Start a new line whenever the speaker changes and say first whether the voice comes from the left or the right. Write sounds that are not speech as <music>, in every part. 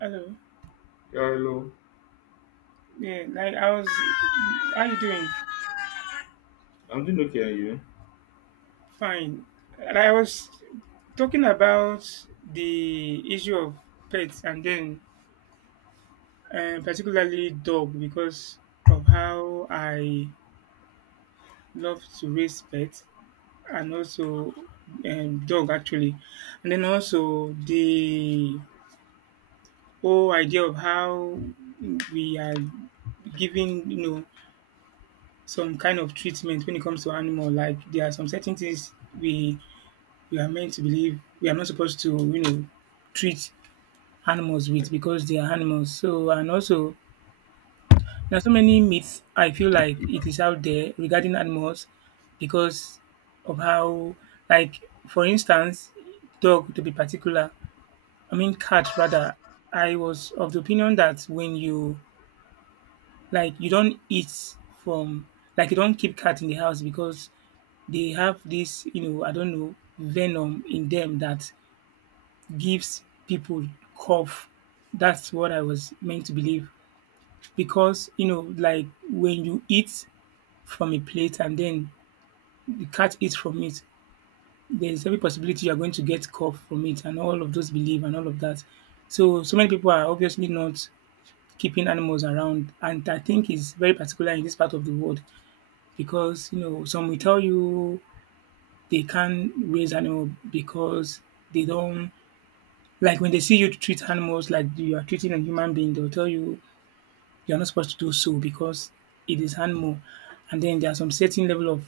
right: Hello.
left: Yeah, hello.
right: Yeah, like I was. How you doing?
left: I'm doing okay, and you?
right: Fine. And I was talking about the issue of pets, and then particularly dog, because of how I love to raise pets, and also dog actually, and then also the whole idea of how we are giving some kind of treatment when it comes to animal. Like, there are some certain things we we are meant to believe we are not supposed to, treat animals with, because they are animals. So, and also, there are so many myths I feel like it is out there regarding animals, because of how, like, for instance, dog to be particular, I mean, cat rather. I was of the opinion that when you, like, you don't eat from, like, you don't keep cat in the house because they have this, I don't know, venom in them that gives people cough. That's what I was meant to believe because, like, when you eat from a plate and then the cat eats from it, there's every possibility you're going to get cough from it, and all of those belief and all of that. So, so many people are obviously not keeping animals around. And I think it's very particular in this part of the world because, some will tell you they can't raise animal because they don't. Like, when they see you treat animals like you are treating a human being, they'll tell you you're not supposed to do so, because it is animal. And then there are some certain level of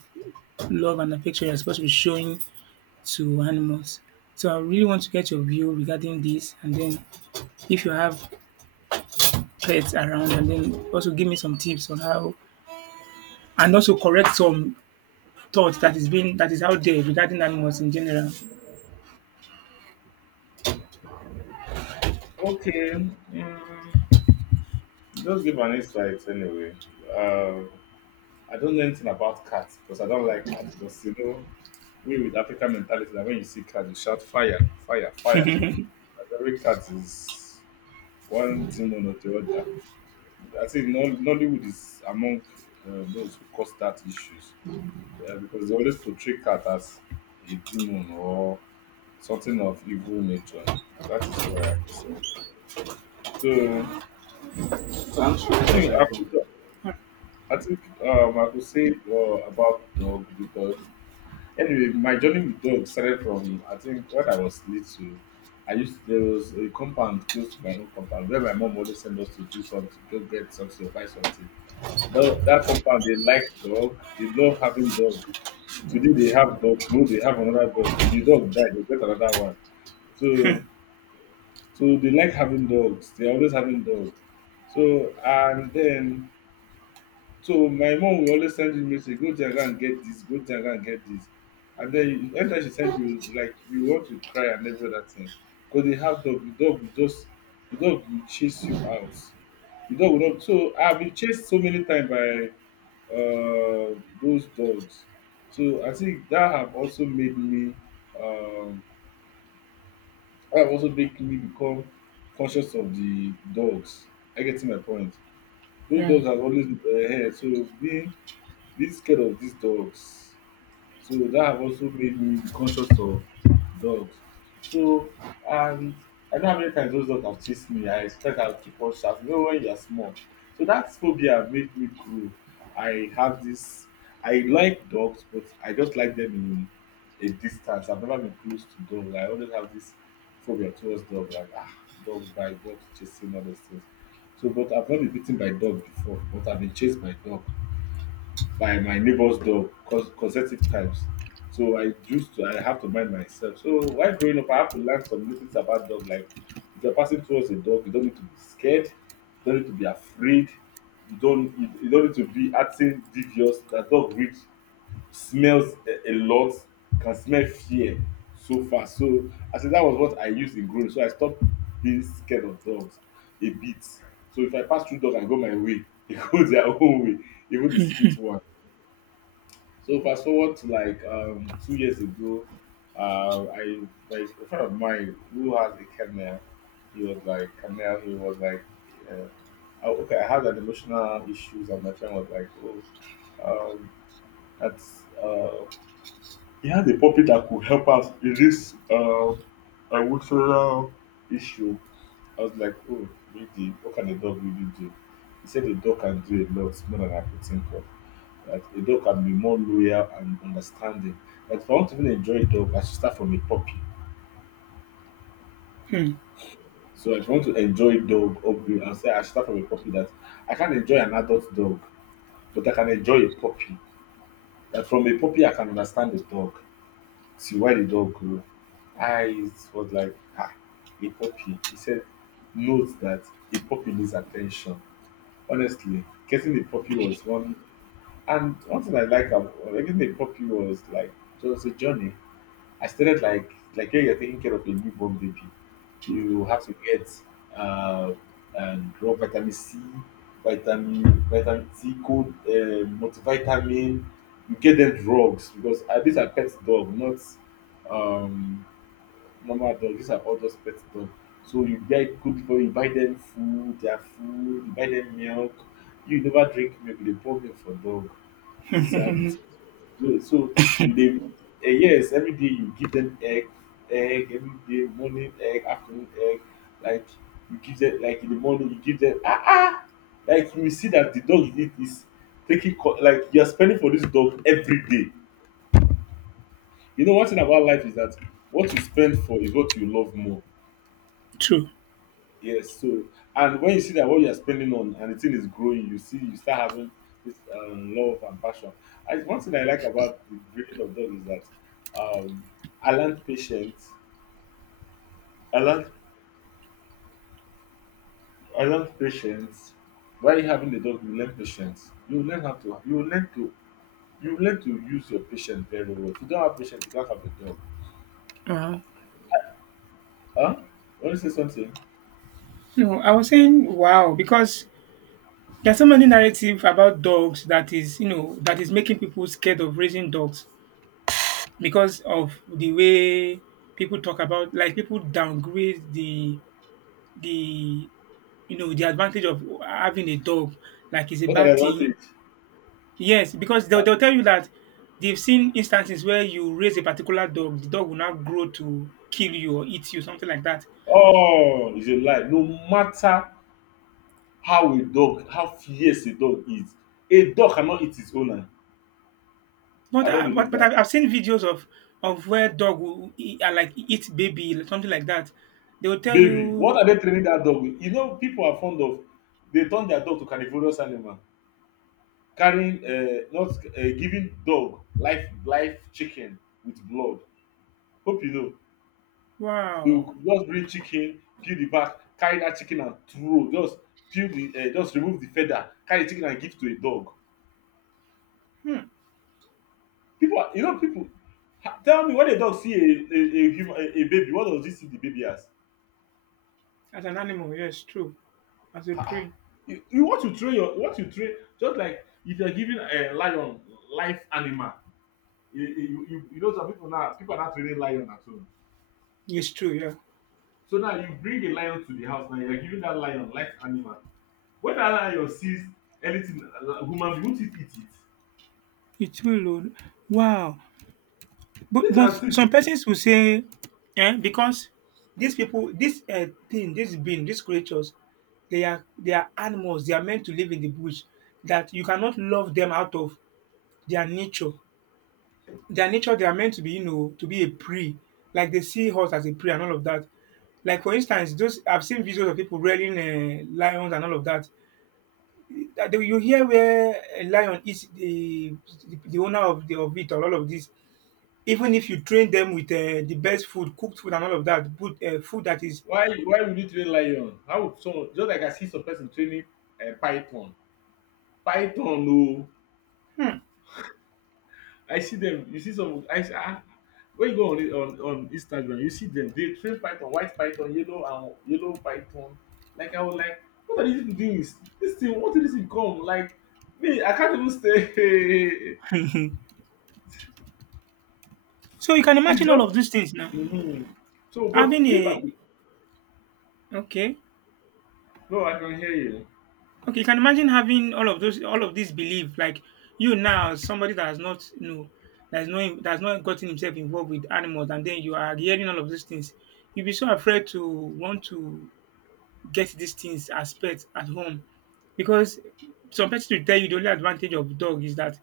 right: love and affection you're supposed to be showing to animals. So I really want to get your view regarding this, and then if you have pets around, and then also give me some tips on how, and also correct some thoughts that is out there regarding animals in general.
left: Okay. Mm, just give an insight anyway. Uh, I don't know anything about cats because I don't like cats because you know we with African mentality that when you see cats you shout fire, fire, fire. That every cat is one demon or the other. I think Nollywood is among those who cause that issues, yeah, because they always portray cat as a demon or something of evil nature. That is where I was. So
right: Sounds
left: I
right: straight as
left: think
right: I go.
left: I could say about dog because anyway, my journey with dog started from I think when I was little. I used there was a compound close to my own compound where my mom always sent us to do something, go get something, or buy something. That compound they like dog, they love having dog. Today they have dog, tomorrow they have another dog. If the dog die, they get another one. So so they like having dogs. They're always having dogs. So and then so my mom will always send you message, go Jaga and get this, go Jaga and get this. And then every time she send you, like you want to cry and every other thing. Because they have dog, the dog will chase you out. The dog will not so I've been chased so many times by those dogs. So I think that have also made me um that have also make me become conscious of the dogs. I get to my point. Those
right: Yeah.
left: dogs have always been ahead. So being scared of these dogs. So that have also made me be conscious of dogs. So and I know how many times those dogs have chased me. I expect I'll keep on shouting, even when you're small. So that phobia made me grow. I have this I like dogs, but I just like them in a distance. I've never been close to dogs. I always have this phobia towards dogs, like ah, dogs bite, dogs chasing all those things. So but I've not been bitten by dog before, but I've been chased by dog by my neighbor's dog cause consecutive times. So I have to mind myself. So while growing up, I have to learn some little things about dog. Like if you're passing towards a dog, you don't need to be scared, you don't need to be afraid, you don't need to be acting devious. That dog reads smells a lot, can smell fear so fast. So I said that was what I used in growing. So I stopped being scared of dogs a bit. So if I pass through dog, I go my way. <laughs> They go their own way, even the street one. So fast forward to like 2 years ago, I like a friend of mine who has a kennel. He was like, uh, oh, okay, I had an emotional issues, and my friend was like, oh, um, that's he has a puppy that could help us in this emotional issue. I was like, oh, really? What can a dog really do? He said the dog can do a lot more than I could think of. That a dog can be more loyal and understanding. Like if I want to even enjoy a dog, I should start from a puppy.
right: Hmm.
left: So if I want to enjoy dog upgrade and say I should start from a puppy that I can't enjoy an adult dog, but I can enjoy a puppy. That from a puppy I can understand the dog, see why the dog grew. I was like, ah, a puppy. He said, note that a puppy needs attention. Honestly, getting a puppy was one thing I like about getting a puppy was like it was a journey I started like when you're taking care of a newborn baby, you have to get uh, and raw vitamin C, vitamin C, cold multivitamin. You get them drugs because these are pet dog, not um, normal dog, these are all just pet dog, so you buy cook for you buy them food their food, you buy them milk. You never drink milk, you dey pour milk for dog. These are the things. No, so you dey eh, yes every day you give them egg, egg every day, morning egg, afternoon egg, like you give them, like in the morning you give them ah ah, like you will see that the dog you need is taking like you are spending for this dog every day. You know one thing about life is that what you spend for is what you love more.
right: True.
left: Yes, so and when you see that what you are spending on and the thing is growing, you see you start having this love and passion. One thing I like about the breeding of dog is that um, I learned patience. I learned I learned patience. While having the dog, you learn patience. You learn how to you learn to use your patience very well. If you don't have patience, you can't have a dog.
right: Wow.
left: Huh? Want to say something?
right: No, I was saying wow because there are so many narrative about dogs that is, that is making people scared of raising dogs because of the way people talk about, like, people downgrade the the advantage of having a dog, like it's a
left: What are the
right: bad thing.
left: advantage?
right: Yes, because they'll,
left: Ha-
right: they'll tell you that they've seen instances where you raise a particular dog, the dog will now grow to kill you or eat you, something like that.
left: Oh, it's a lie. No matter how a dog, how fierce a dog is. A dog cannot eat its owner. I
right: But
left: don't
right: I,
left: believe
right: but, but
left: that.
right: I've seen videos of where dog will eat, like, eat baby, something like that. They will tell
left: Baby, what
right: you,
left: are they training that dog with? You know, people are fond of, they turn their dog to carnivorous animal, carrying not giving dog life chicken with blood. Hope you know, they
right: "Wow,
left: will just bring chicken, peel the back, carry that chicken and throw. Just peel the just remove the feather, carry the chicken and give to a dog.
right: hmm,
left: People, are, you know, people Ha- tell me when a dog see a human a baby, what does he see the baby as?
right: as an animal, yes, true. As a prey,
left: You what you train you train just like if you're giving a lion life animal. You know some people now, people are not training lion at home.
right: yes, true, yeah,
left: So now you bring a lion to the house, now you're giving that lion life animal. When that lion sees anything, human being, won't it eat it?
right: it's true, Lord. Wow." But
left: These
right: but
left: are things
right: some
left: people.
right: persons will say, eh, because these people, this thing, this being, these creatures, they are animals. They are meant to live in the bush. That you cannot love them out of their nature. Their nature, they are meant to be, to be a prey. Like, they see horse as a prey and all of that. Like, for instance, those I've seen videos of people rearing lions and all of that. You hear where a lion is the owner of the of it or all of this. Even if you train them with the best food, cooked food and all of that, but food that is.
left: Why would you train lion? How would someone, just like I see some person training a python? Python no.
right: Hmm.
left: I see them. You see some. I see, ah, when you go on, on Instagram, you see them. They train python, white python, yellow python. Like I was like, what are these people doing? This thing, what did this thing come? Like me, I can't even stay.
right: So you can
left: <laughs> It's
right: imagine all
left: just.
right: of these things now.
left: Mhm. So, but
right: Having
left: if I
right: a
left: could,
right: okay.
left: no, I can hear you.
right: Okay, you can imagine having all of those, all of these belief, like, you now, somebody that has not, that's not gotten himself involved with animals, and then you are hearing all of these things. You'll be so afraid to want to get these things as pets at home, because some pets will tell you the only advantage of dog is that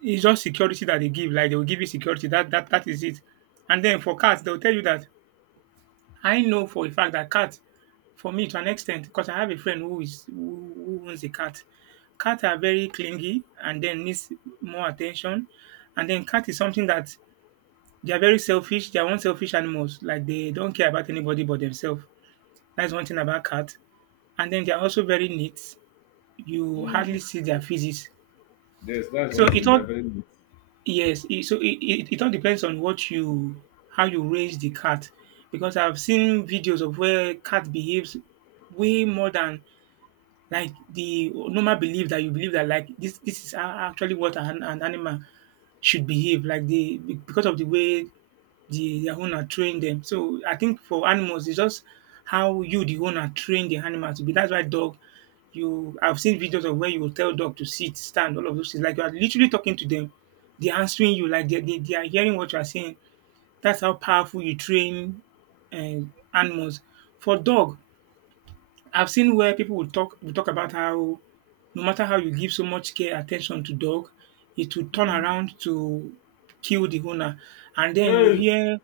right: it's just security that they give. Like, they will give you security. That that is it. And then for cats, they'll tell you that I know for a fact that cat for me, to an extent, because I have a friend who owns a cat. Cats are very clingy and then needs more attention. And then cat is something that they are very selfish. They are unselfish animals. Like, they don't care about anybody but themselves. That's one thing about cat. And then they are also very neat. You
left: Mm.
right: hardly see their feces.
left: Yes, that's one
right: So it
left: thing. They are
right: all.
left: very neat.
right: Yes, so it all depends on what you how you raise the cat, because I've seen videos of where cat behaves way more than like the normal belief that you believe, that like this is a actually what an animal should behave like, the because of the way their owner trained them. So I think for animals, it's just how you the owner train the animal to be. That's why dog, you I've seen videos of where you will tell dog to sit, stand, all of those things. Like, you are literally talking to them. They're answering you like they they are hearing what you are saying. That's how powerful you train animals. For dog, I've seen where people will talk about how no matter how you give so much care attention to dog, it will turn
left: Mm.
right: around to kill the owner. And then you
left: Hey,
right: hear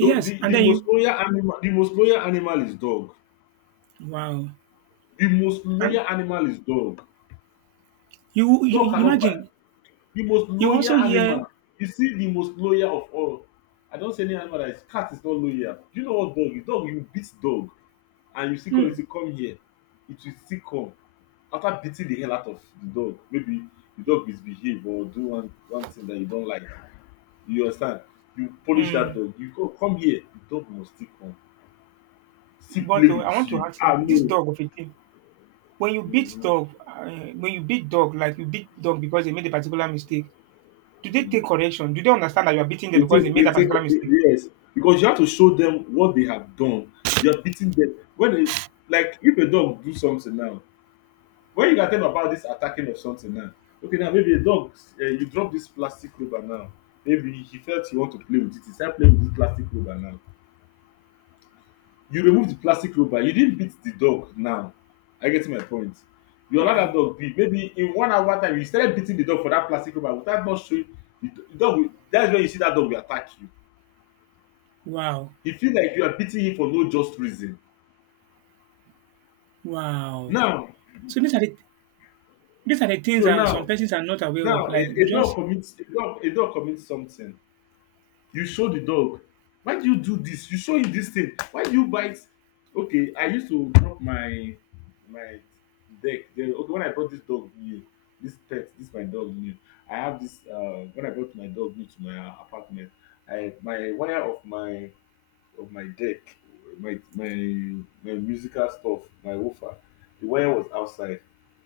right: and
left: the
right: then you
left: most loyal animal, the most loyal animal is dog.
right: wow.
left: The most
right: And
left: loyal animal is dog.
right: you,
left: Dog
right: you
left: cannot buy.
right: imagine
left: The most
right: you
left: loyal
right: also hear
left: animal, you see the most loyal of all. I don't see any animal that is cat is not loyal. Do you know what dog is? Dog, you beat dog and you still call it say
right: hmm,
left: come here. It will still come. After beating the hell out of the dog, maybe the dog misbehave or do one thing that you don't like. You understand? You polish that
right: hmm,
left: dog. You go come here. The dog must still come. Still
right: but
left: play
right: I
left: with
right: want to
left: you.
right: ask
left: Ah
right: something. This
left: no.
right: dog of a thing, when you beat
left: Hmm.
right: dog, when you beat dog, like, you beat dog because they made a particular mistake, do they
left: Hmm.
right: take correction? Do they understand that you are beating them because they made
left: They
right: a
left: take
right: particular mistake?
left: yes, because you have to show them what they have done. You're beating them. When they, like if a dog do something now, when you can tell them about this attacking of something now, okay now maybe a dog, you drop this plastic rubber now. Maybe he felt he want to play with it. He started playing with this plastic rubber now. You remove the plastic rubber. You didn't beat the dog now. I get my point. You allow
right: Yeah.
left: that dog be. Maybe in 1 hour time you started beating the dog for that plastic rubber without not showing the dog. Will- That's when you see that dog will attack you,
right: Wow.
left: e feel like you are beating him for no just reason
right: Wow.
left: now.
right: So these are the, these are the things
left: So
right: that
left: now
right: some persons are not aware
left: now
right: of. Like, we just
left: a dog commit something, you show the dog, why do you do this, you show him this thing, why do you bite? Okay, I used to drop my deck then, okay when I brought this dog new, this pet, this my dog new, I have this when I brought my dog new to my apartment, I my wire of my deck, my musical stuff, my woofer. The wire was outside.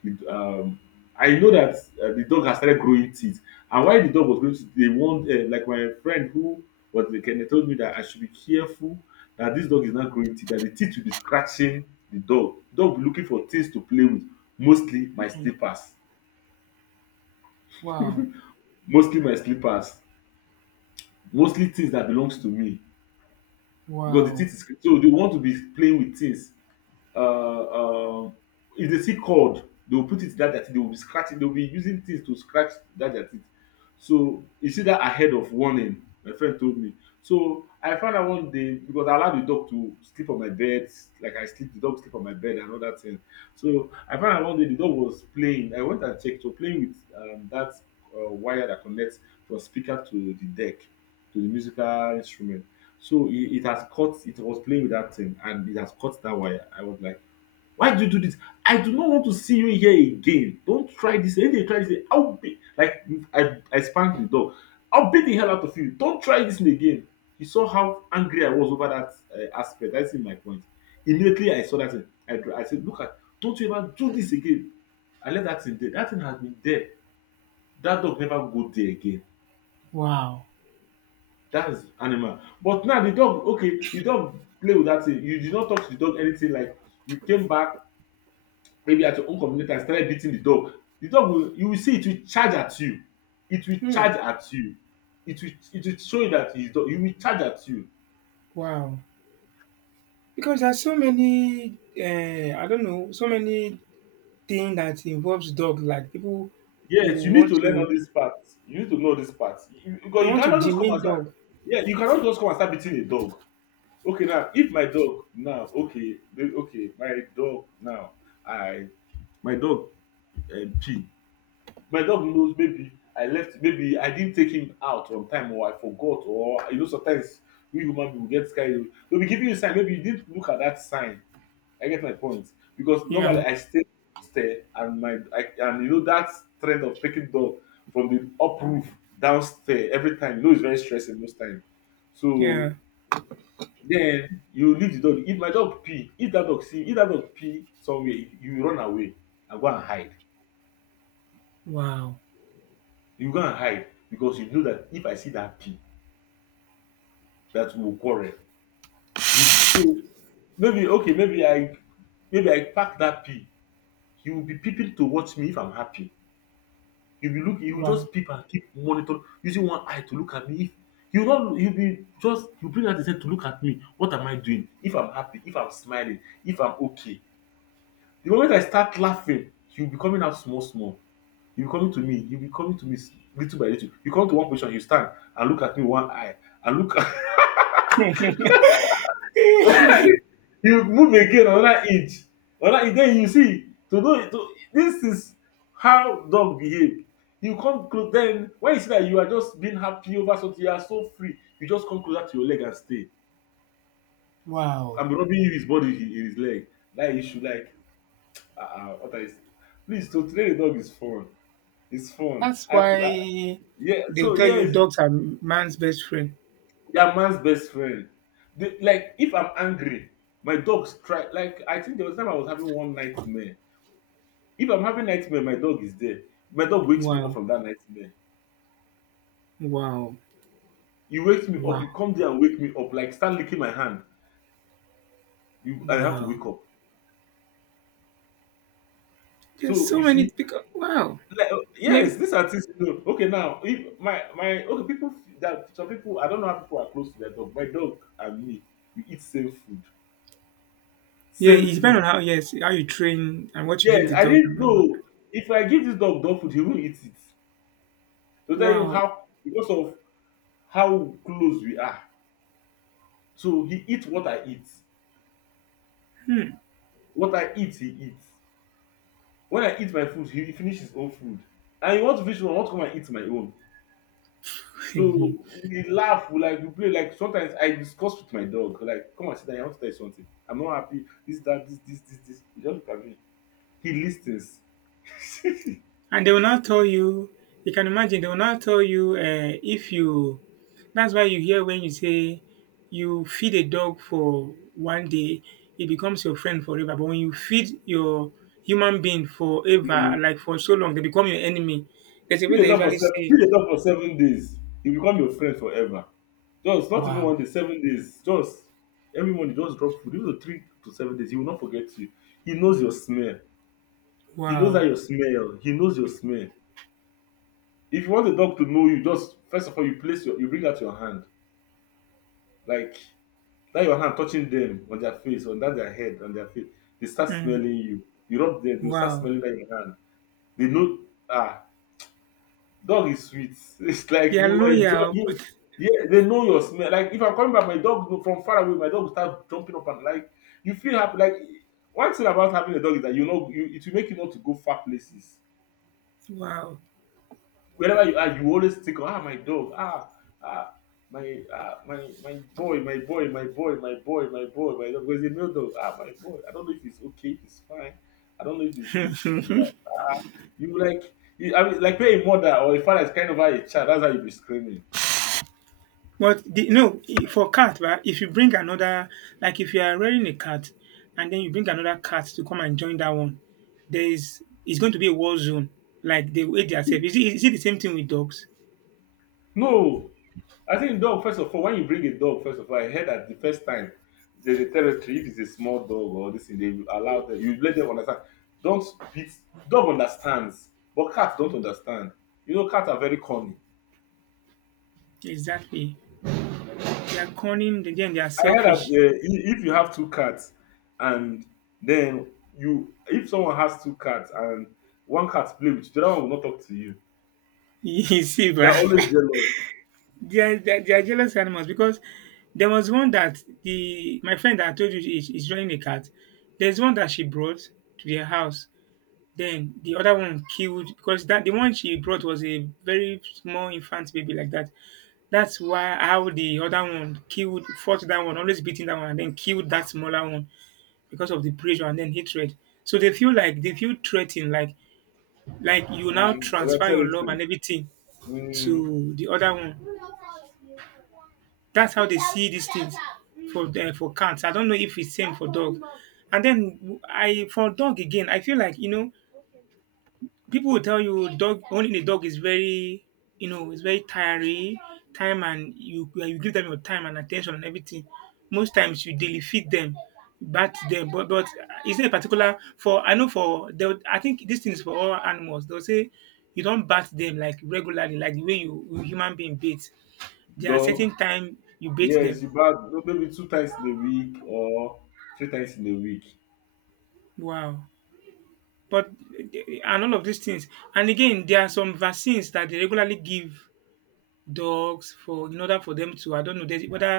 left: It, um, I know that the dog has started growing teeth, and why the dog was growing teeth, they warned like my friend who was the Kenya told me that I should be careful that this dog is not growing teeth, that the teeth will be scratching the dog. Dog will be looking for things to play with, mostly my slippers,
right: wow,
left: mostly my slippers, mostly things that belongs to me because the
right: wow,
left: teeth is so they want to be playing with things uh, uh, if they see cord they will put it that their teeth they will be scratching they will be using things to scratch that their teeth. So you see that ahead of warning my friend told me, so I found out one day because I allow the dog to sleep on my bed, like I sleep the dog sleep on my bed and all that thing. So I found out one day the dog was playing, I went and checked so playing with that wire that connects from speaker to the deck, to the musical instrument. So it has caught, it was playing with that thing and it has caught that wire. I was like, why do you do this? I do not want to see you here again. Don't try this. If they try this, I'll be like, I spanked the dog. I'll beat the hell out of you. Don't try this again. He saw how angry I was over that aspect. That's in my point. Immediately I saw that thing. I said, look at, don't you ever do this again. I left that thing there. That thing has been there. That dog never go there again.
right: wow,
left: That's animal. But now the dog, okay, the dog play with that thing. You did not talk to the dog anything like you came back maybe at your own community and started beating the dog. The dog will, you will see it will charge at you. It will
right: hmm,
left: charge at you. It will show you that it's dog. It will charge at you.
right: wow. Because there's so many I don't know, so many things that involves dog, like people who
left: Yes, you need
right: want
left: to learn
right: to
left: all these parts. You need to know this part. You,
right: they
left: because you
right: want to
left: cannot just come
right: demean
left: and start.
right: dog.
left: Yeah, you cannot just come and start beating a dog. Okay, now if my dog now okay okay my dog now, I, my dog, pee, my dog knows maybe I left, maybe I didn't take him out on time or I forgot, or you know, sometimes we human beings get carried away. They'll be giving you a sign, maybe you didn't look at that sign. I get my point. Because normally
right: Yeah,
left: I stay stare and my I, and you know that trend of taking dog from the up roof downstairs every time, you know it's very stressing most time. So
right: yeah.
left: then you leave the dog. If my dog pee, if that dog see, if that dog pee somewhere, you run away and go and hide.
right: Wow.
left: You go and hide because you know that if I see that pee, that we will quarrel. So maybe okay, maybe I pack that pee. He will be peeping to watch me if I'm happy. He'll be looking. He will
right: Wow.
left: just peep and keep monitoring, using one eye to look at me. If you not, he'll be just you bring out his head to look at me. What am I doing? If I'm happy, if I'm smiling, if I'm okay. The moment I start laughing, he'll be coming out small, small. He'll be coming to me. He'll be coming to me s- Little by little. You come to one position, you stand and look at me with one eye and look <laughs>
right: <laughs>
left: you move again another inch, another inch then you see to know to, this is how dog behave. You come close then when you see that you are just being happy over something you are so free you just come closer to your leg and stay.
right: wow.
left: I'm rubbing you his body in his leg. Like you should like, ah what I say, please, to train a dog is fun. It's fun.
right: That's
left: I
right: why
left: yeah
right: they'll
left: so
right: tell
left: yeah,
right: you
left: you
right: dogs are man's best friend.
left: are man's best friend. The, like if I'm angry, my dogs try, like I think there was time I was having one nightmare. If I'm having nightmare, my dog is there. My dog wakes me up
right: Wow.
left: from that nightmare.
right: Wow.
left: He wakes me up.
right: Wow.
left: You come there and wake me up. Like start licking my hand. You, I have to
right: Wow.
left: wake up.
right: There's
left: So you
right: so many
left: see,
right: because wow.
left: like,
right: Yeah,
left: yes, these are things. You know. Okay, now if my my okay people that some people I don't know how people are close to their dog. My dog and me, we eat same food,
right: yeah,
left: same
right: it depends on
left: food.
right: how, yes, how you train and what you give
left: Yes,
right: the
left: I
right: dog
left: didn't
right: and all that.
left: know if I give this dog dog food, he will eat it. To tell you
right: Wow.
left: how because of how close we are, so he eats what I eat.
right: Hmm.
left: What I eat, he eats. When I eat my food, he finish his own food. And he want to finish one, I want to come and eat my own.
right: <laughs>
left: So we laugh, we like we play. Like sometimes I discuss with my dog, like, come and sit down, I want to tell you something. I'm not happy. This, that, this, this, this, this. He just look at me. He listens.
right: and they will not tell you you can imagine they will not tell you if you that's why you hear when you say you feed a dog for one day, it becomes your friend forever. But when you feed your human being forever,
left: Mm.
right: like for so long, they become your enemy. There's a
left: If
right: way
left: they
right: they
left: talk for
right: usually
left: seven,
right: say,
left: If they talk for 7 days, he become your friend forever. Just not even
right: Wow,
left: one day, 7 days. Just every morning, just drop food. Even 3 to 7 days, he will not forget you. He knows your smell. He knows how
right: wow,
left: you smell. He knows your smell. If you want the dog to know you, just first of all you place your you bring out your hand like that your hand touching them on their face, on that their head, on their face. They start smelling
right: mm,
left: you. You rub them, they will start
right: wow.
left: smelling that your hand. They know ah dog is sweet. <laughs> It's like
right: They are
left: you enjoy
right: loyal.
left: you. Yeah, they know your smell. Like if I'm coming back, my dog know- from far away, my dog will start jumping up and like you feel happy. Like one thing about having a dog is that you know you it will make you want to go far places
right: Wow.
left: wherever you are, you always think, ah, my dog, ah, ah, my, ah, my boy, my boy, my boy, my boy, my boy, my dog. Because a male dog, ah, my boy. I don't know if he's okay, if he's fine. I don't know if he's this, if he's that. You like, you, I mean, like when a mother or a father is kind of a child, that's how you be screaming.
right: No, for cat, right? If you bring another, like, if you are rearing a cat, and then you bring another cat to come and join that one, there is it's going to be a war zone. Like, the way they are selfish. Is it the same thing with dogs?
left: No, I think dog, first of all, when you bring a dog, first of all, I heard that the first time there's a territory, if it's a small dog or this thing, they will allow them, you let them understand. Don't beat, dog understands, but cats don't understand. You know, cats are very corny.
right: Exactly. They are cunning. Then they are
left: I heard that
right: selfish. <laughs>
left: if you have two cats and then you, if someone has two cats and one cat play with you, the other one will not talk to you.
right: You see,
left: They're
right: bruh.
left: always
right: <laughs>
left: jealous.
right: They are jealous animals, because there was one that the my friend that I told you is joining a cat. There's one that she brought to their house. Then the other one killed, because that the one she brought was a very small infant baby, like that. That's why how the other one killed, fought that one, always beating that one, and then killed that smaller one because of the pressure and then hatred. So they feel like they feel threatened, like, you now
left: Mm, but that's
right: transfer your love
left: territory.
right: and everything
left: Mm,
right: to the other one. That's how they see these things for the, for cats. I don't know if it's same for dog. And then I for dog again, I feel like you know people will tell you dog owning a dog is very, you know, it's very tiring time and you yeah, you give them your time and attention and everything. Most times you daily feed them, bat them, but is there a particular for I know for they would, I think this thing is for all animals, they'll say you don't bat them like regularly, like the way you, you human being bathe. There are
left: dog.
right: certain time you bathe
left: Yes,
right: them.
left: you bath maybe two times in a week or three times in a week.
right: Wow. But and all of these things, and again, there are some vaccines that they regularly give dogs for, in order for them to I don't know there's whether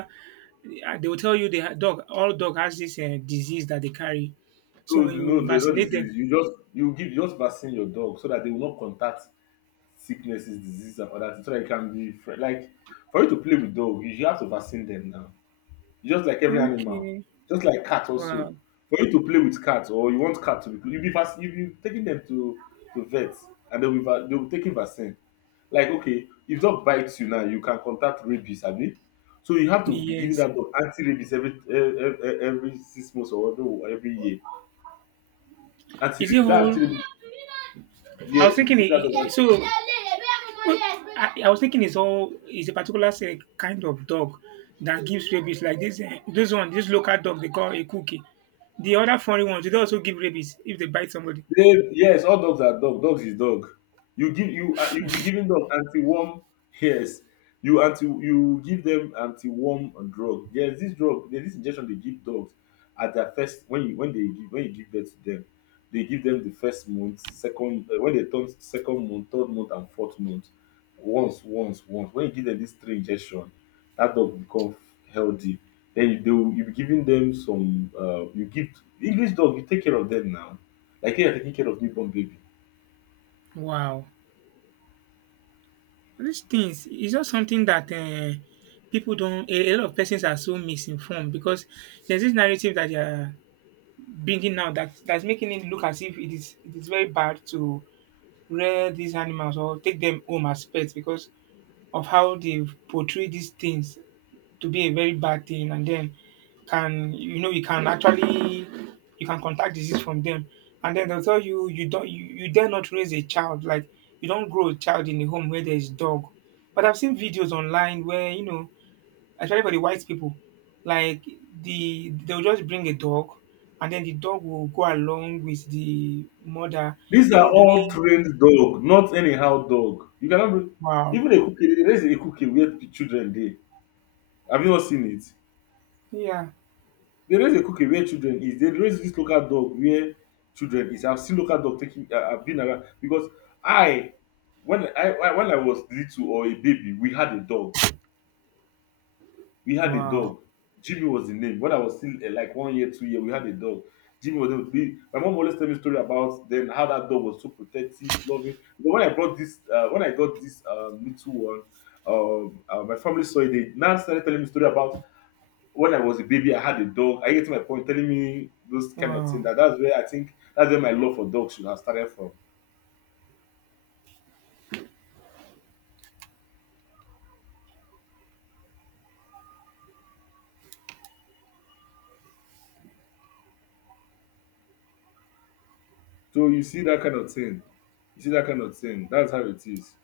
right: they will tell you the dog all dog has this, disease that they carry. So
left: No, no,
right: when you
left: no, no no
right: vaccinate them
left: disease. You just vaccine your dog so that they will not contact sicknesses, diseases, and other things. So that it can be fr- like for you to play with dog, you have to vaccine them now. Just like every animal,
right: okay,
left: just like cat also.
right: wow,
left: For you to play with cat or you want cat to be, you be taking them to vet and they will taking vaccine. Like okay, if dog bites you now, you can contact rabies, abi? So you have to be giving
right: yes.
left: that dog anti-rabies every e e every 6 months or every year.
right: Is it
left: Anti-rabies, that
right: all?
left: anti-rabies
right: I was
left: yes, you
right: thinking
left: be giving that dog.
right: I so. Well, I was thinking it's all it's a particular se kind of dog that gives rabies, like this, this one, this local dog they call a cookie. The other foreign ones, they also give rabies if they bite somebody?
left: They, yes, all dogs are dog. Dogs is dog. You give you you'll be giving dog anti-worm. Yes, you give them anti-worm drug. Yes, this drug, there's this injection they give dogs at their first when you when they give when you give birth to them, they give them the first month, second when they turn second month, third month, and fourth month. Once, once, once. When you give them these three injection, that dog become healthy. Then you be giving them some you give English dog. You take care of them now like you're taking care of newborn baby.
right: Wow. These things is just something that people don't. A lot of persons are so misinformed, because there's this narrative that they are bringing now that that's making it look as if it is very bad to rear these animals or take them home as pets, because of how they've portrayed these things to be a very bad thing. And then can, you know, you can actually you can contact disease from them. And then they'll tell you you don't you, you dare not raise a child, like, you don't grow a child in a home where there is dog. But I've seen videos online where, you know, especially for the white people, like, they'll just bring a dog, and then the dog will go along with the mother
left: These are
right: even
left: all
right: during
left: trained dog, not anyhow dog. You cannot be,
right: wow,
left: even a cookie. They raise a cookie where children dey. Have you not seen it?
right: yeah,
left: They raise a cookie where children is. They raise this local dog where children is. I've seen local dog taking. I've been around because I, when I was little or a baby, we had a dog. We had a
right: wow,
left: dog. Jimmy was the name. When I was still eh, like 1 year, 2 year, we had a dog. Jimmy was my mom always tell me story about then how that dog was so protective, loving. But when I brought this, when I got this little one, my family saw it. They now started telling me story about when I was a baby, I had a dog. I get to my point, telling me those kind of thing.
right: wow.
left: That that's where I think that's where my love for dogs should have started from. So you see that kind of thing. You see that kind of thing. That's how it is.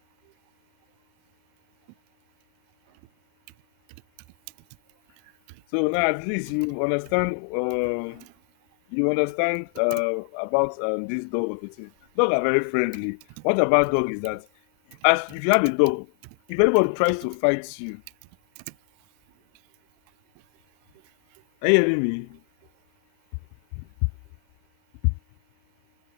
left: So now at least you understand. You understand about this dog of a thing. Dog are very friendly. What about dog is that as if you have a dog, if anybody tries to fight you, are you hearing me?